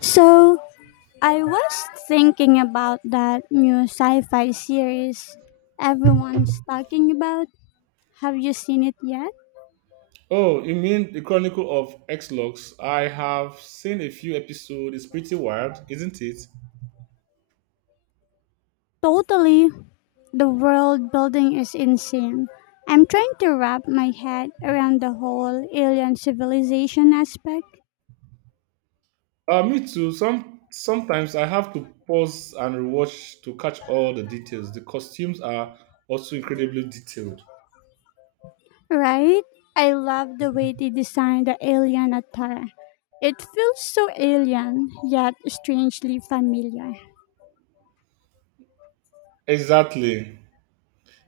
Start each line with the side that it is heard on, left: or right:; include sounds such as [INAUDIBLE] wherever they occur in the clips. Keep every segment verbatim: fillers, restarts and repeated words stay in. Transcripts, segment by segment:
left: So I was thinking about that new sci-fi series everyone's talking about. Have you seen it yet?
right: Oh, you mean the Chronicle of X-Lux? I have seen a few episodes. It's pretty wild, isn't it?
left: Totally. The world building is insane. I'm trying to wrap my head around the whole alien civilization aspect.
right: Uh, me too. Some sometimes I have to pause and rewatch to catch all the details. The costumes are also incredibly detailed.
left: Right? I love the way they designed the alien attire. It feels so alien, yet strangely familiar.
right: Exactly.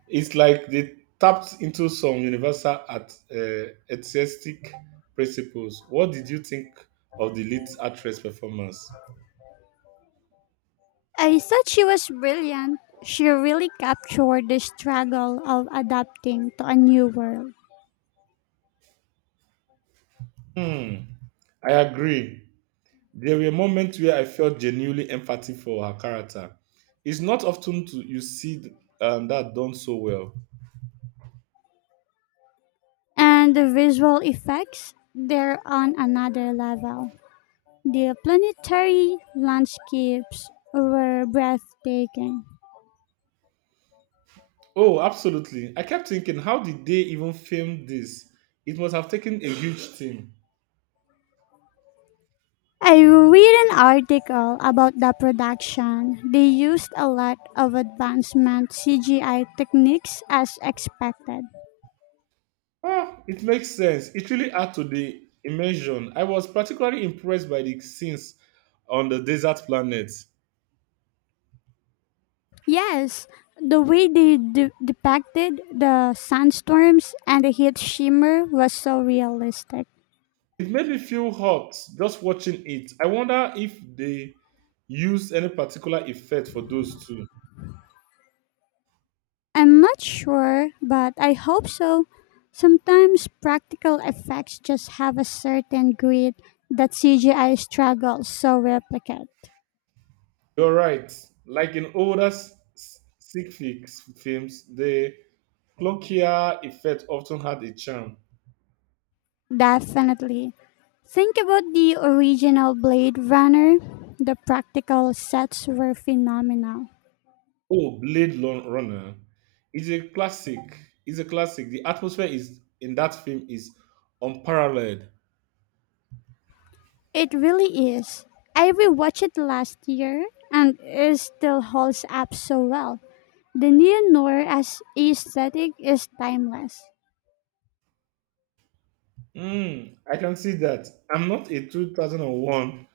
right: It's like they tapped into some universal at, uh, artistic principles. What did you think of the lead actress performance?
left: I thought she was brilliant. She really captured the struggle of adapting to a new world.
right: Hmm, I agree. There were moments where I felt genuinely empathy for her character. It's not often to, you see th- um, that done so well.
left: And the visual effects, they're on another level. The planetary landscapes were breathtaking.
right: Oh, absolutely. I kept thinking, how did they even film this? It must have taken a huge team.
left: I read an article about the production. They used a lot of advancement C G I techniques as expected.
right: Ah, it makes sense. It really added to the immersion. I was particularly impressed by the scenes on the desert planet.
left: Yes, the way they de- depicted the sandstorms and the heat shimmer was so realistic.
right: It made me feel hot just watching it. I wonder if they used any particular effect for those two.
left: I'm not sure, but I hope so. Sometimes practical effects just have a certain grit that C G I struggles so replicate.
right: You're right. Like in older s- s- sick fix films, the Cloakia effect often had a charm.
left: Definitely. Think about the original Blade Runner. The practical sets were phenomenal.
right: Oh, Blade Lon- Runner is a classic. Is a classic. The atmosphere is in that film is unparalleled.
left: It really is. I rewatched it last year and it still holds up so well. The neo noir as aesthetic is timeless.
right: Mm, I can see that. I'm not a 2001.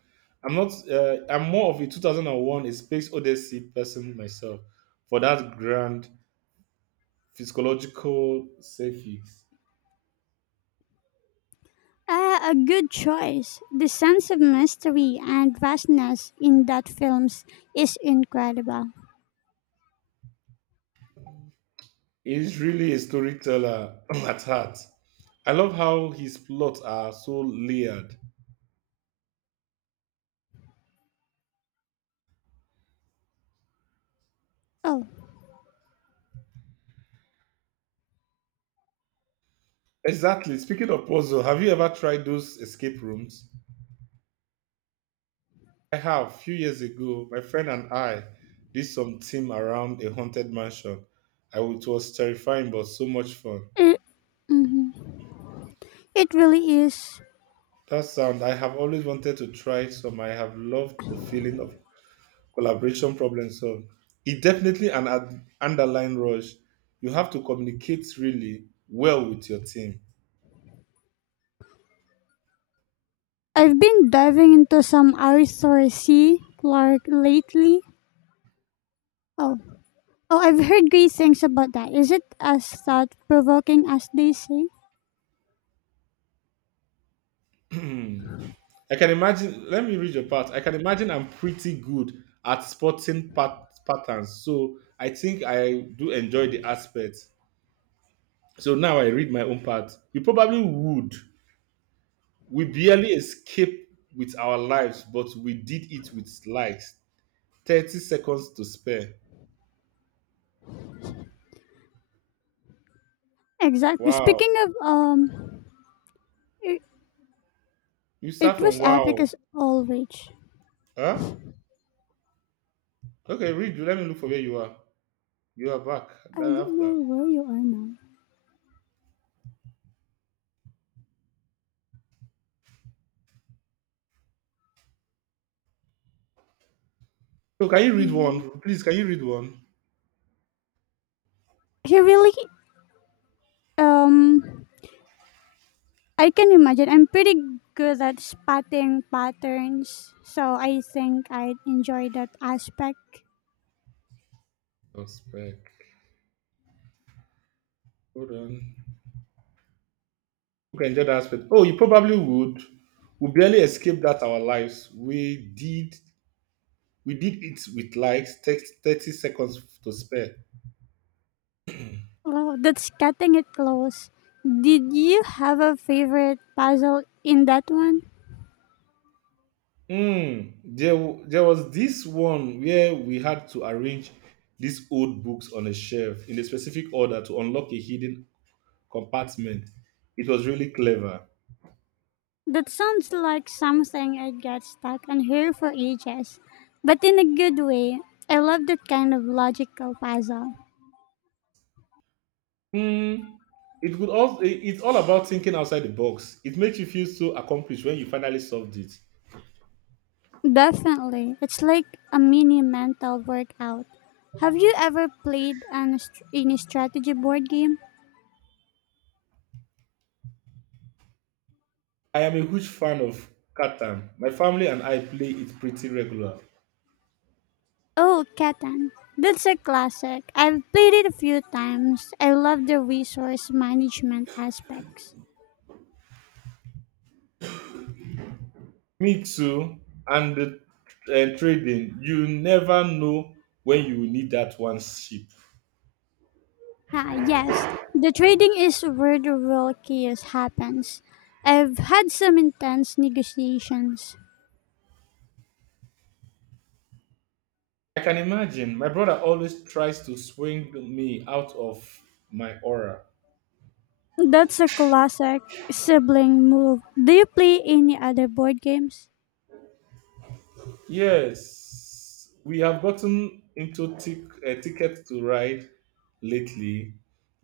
right: I'm not. Uh, I'm more of a two thousand one A Space Odyssey person myself for that grand physiological safe.
left: Uh, a good choice. The sense of mystery and vastness in that films is incredible.
right: He's really a storyteller [CLEARS THROAT] at heart. I love how his plots are so layered.
left: Oh,
right: Exactly. Speaking of puzzle, have you ever tried those escape rooms? I have. A few years ago, my friend and I did some team around a haunted mansion. I, it was terrifying, but so much fun.
left: it, mhm, it really is.
right: That sound, I have always wanted to try some. I have loved the feeling of collaboration problem solved. It's definitely an ad- underlying rush. You have to communicate really well with your team.
left: I've been diving into some Arthur C. Clarke lately. Oh, oh, I've heard great things about that. Is it as thought provoking as they say?
right: I can imagine. Let me read your part. I can imagine I'm pretty good at spotting pat- patterns, so I think I do enjoy the aspect. So now I read my own part. You probably would. We barely escaped with our lives, but we did it with light. Thirty seconds to spare.
left: Exactly.
right: Wow.
left: Speaking of um, it,
right: You
left: it
right: start
left: was
right: from
left: epic
right: wow.
left: as always.
right: Huh? Okay, read. Let me look for where you are. You are back.
left: I
right: Then
left: don't
right: after.
left: know where you are now.
right: So can you read
left: Okay.
right: one? Please, can you read one?
left: He really um, I can imagine. I'm pretty good at spotting patterns, so I think I'd enjoy that aspect.
right: Oh, spec. Hold on. Who can enjoy that aspect. Oh, you probably would. We barely escaped that our lives. We did we did it with likes, take thirty seconds to spare.
left: Well, that's cutting it close. Did you have a favorite puzzle in that one?
right: Mm, there, w- there was this one where we had to arrange these old books on a shelf in a specific order to unlock a hidden compartment. It was really clever.
left: That sounds like something I'd get stuck on here for ages, but in a good way. I love that kind of logical puzzle.
right: Mm, it could also, it's all about thinking outside the box. It makes you feel so accomplished when you finally solved it.
left: Definitely. It's like a mini mental workout. Have you ever played an, str- any strategy board game?
right: I am a huge fan of Catan. My family and I play it pretty regular.
left: Oh, Catan. That's a classic. I've played it a few times. I love the resource management aspects.
right: Me too. And the uh, trading, you never know when you will need that one ship.
left: Ah, yes, the trading is where the real chaos happens. I've had some intense negotiations.
right: I can imagine. My brother always tries to swing me out of my aura.
left: That's a classic sibling move. Do you play any other board games?
right: Yes, we have gotten into tic- uh, ticket to ride lately.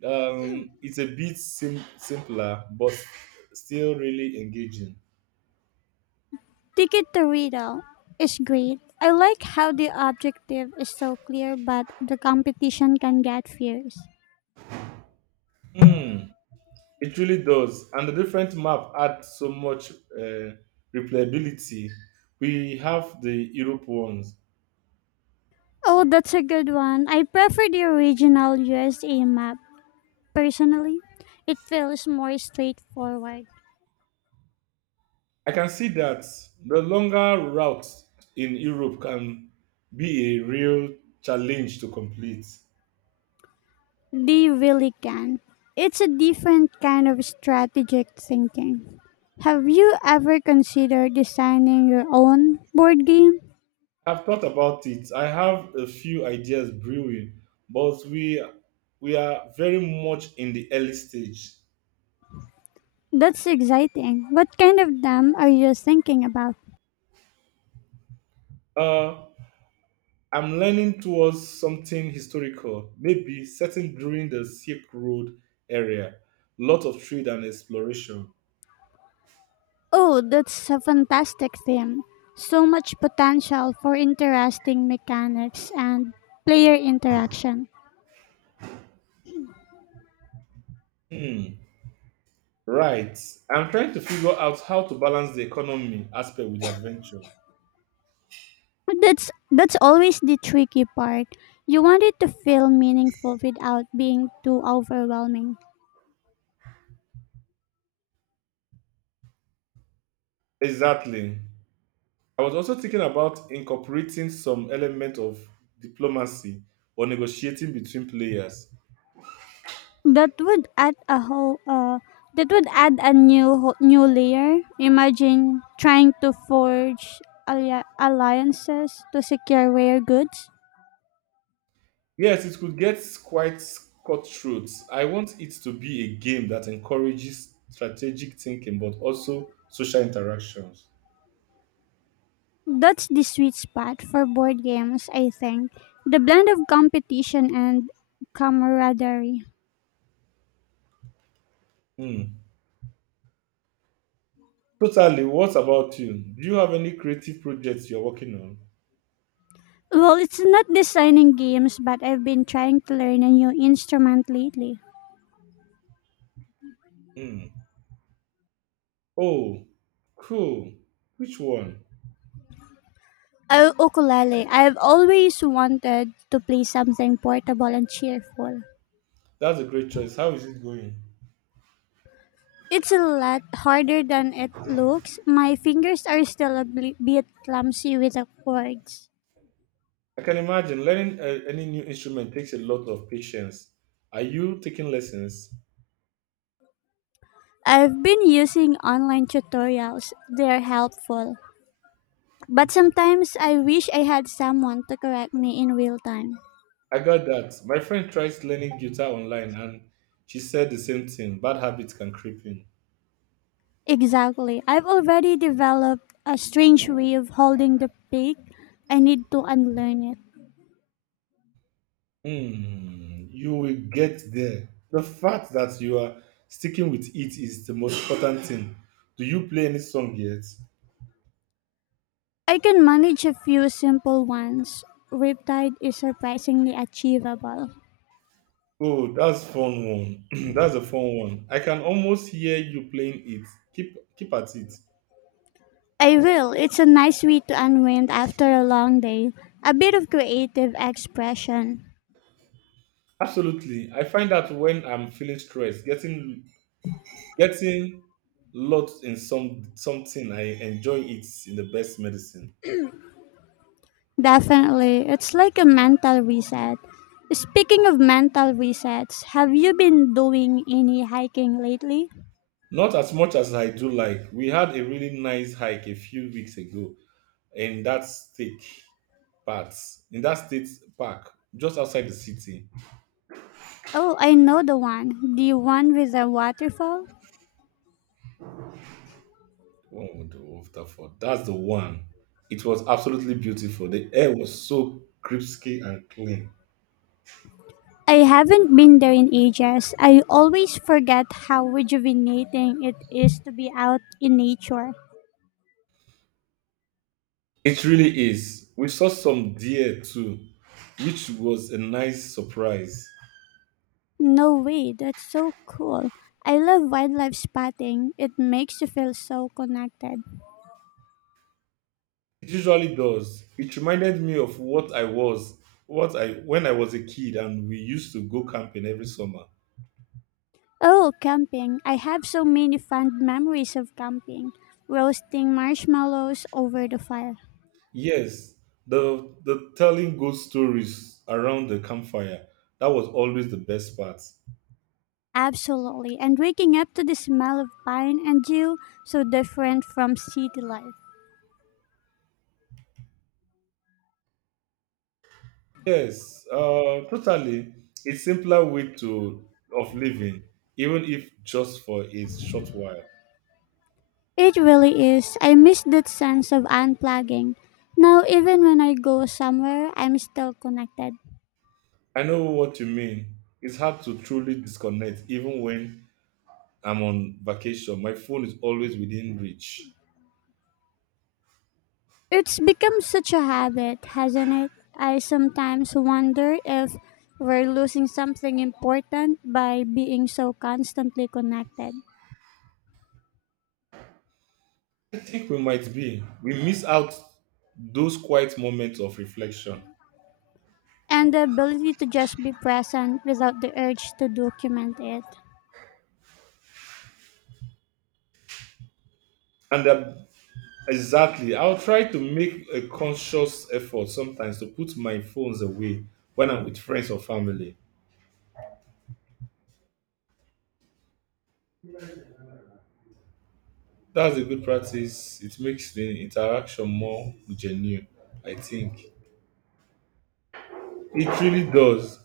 right: Um, it's a bit sim- simpler, but still really engaging.
left: Ticket to Riddle is great. I like how the objective is so clear, but the competition can get fierce.
right: Hmm. It really does. And the different map add so much uh, replayability. We have the Europe ones.
left: Oh, that's a good one. I prefer the original U S A map. Personally, it feels more straightforward.
right: I can see that the longer route in Europe can be a real challenge to complete.
left: They really can. It's a different kind of strategic thinking. Have you ever considered designing your own board game?
right: I've thought about it. I have a few ideas brewing, but we we are very much in the early stage.
left: That's exciting. What kind of them are you thinking about?
right: Uh, I'm leaning towards something historical, maybe certain during the Silk Road area. Lot of trade and exploration.
left: Oh, that's a fantastic theme. So much potential for interesting mechanics and player interaction.
right: Hmm. Right. I'm trying to figure out how to balance the economy aspect with the adventure.
left: That's that's always the tricky part. You want it to feel meaningful without being too overwhelming.
right: Exactly. I was also thinking about incorporating some element of diplomacy or negotiating between players.
left: That would add a whole uh that would add a new ho- new layer. Imagine trying to forge alli- alliances to secure rare goods.
right: Yes, it could get quite cutthroat. I want it to be a game that encourages strategic thinking but also social interactions.
left: That's the sweet spot for board games, I think. The blend of competition and camaraderie.
right: Hmm. Totally. What about you? Do you have any creative projects you're working on?
left: Well, it's not designing games, but I've been trying to learn a new instrument lately.
right: Hmm. Oh, cool. Which one?
left: Oh ukulele. I've always wanted to play something portable and cheerful.
right: That's a great choice. How is it going?
left: It's a lot harder than it looks. My fingers are still a bl- bit clumsy with the chords.
right: I can imagine learning uh, any new instrument takes a lot of patience. Are you taking lessons?
left: I've been using online tutorials. They're helpful. But sometimes I wish I had someone to correct me in real time.
right: I got that. My friend tries learning guitar online and she said the same thing. Bad habits can creep in.
left: Exactly. I've already developed a strange way of holding the pick. I need to unlearn it.
right: Hmm, you will get there. The fact that you are sticking with it is the most important thing. Do you play any song yet?
left: I can manage a few simple ones. Riptide is surprisingly achievable.
right: Oh, that's fun one. [CLEARS THROAT] That's a fun one. I can almost hear you playing it. Keep keep at it.
left: I will. It's a nice way to unwind after a long day. A bit of creative expression.
right: Absolutely. I find that when I'm feeling stressed, getting getting lost in some something, I enjoy it in the best medicine.
left: Definitely. It's like a mental reset. Speaking of mental resets, have you been doing any hiking lately?
right: Not as much as I do like. We had a really nice hike a few weeks ago in that state part, in that state park, just outside the city.
left: Oh, I know the one. The one with the waterfall?
right: One with the Waterford. That's the one. It was absolutely beautiful. The air was so crispy and clean.
left: I haven't been there in ages. I always forget how rejuvenating it is to be out in nature.
right: It really is. We saw some deer too, which was a nice surprise.
left: No way, that's so cool. I love wildlife spotting. It makes you feel so connected.
right: It usually does. It reminded me of what I was, what I when I was a kid, and we used to go camping every summer.
left: Oh, camping. I have so many fond memories of camping. Roasting marshmallows over the fire.
right: Yes, the the telling good stories around the campfire. That was always the best part.
left: Absolutely. And waking up to the smell of pine and dew, so different from city life.
right: Yes, uh, totally. It's simpler way to of living, even if just for a short while.
left: It really is. I miss that sense of unplugging. Now, even when I go somewhere, I'm still connected.
right: I know what you mean. It's hard to truly disconnect, even when I'm on vacation. My phone is always within reach.
left: It's become such a habit, hasn't it? I sometimes wonder if we're losing something important by being so constantly connected,
right: I think we might be. We miss out those quiet moments of reflection,
left: and the ability to just be present without the urge to document it.
right: and that exactly. I'll try to make a conscious effort sometimes to put my phones away when I'm with friends or family. That's a good practice. It makes the interaction more genuine, I think. It really does.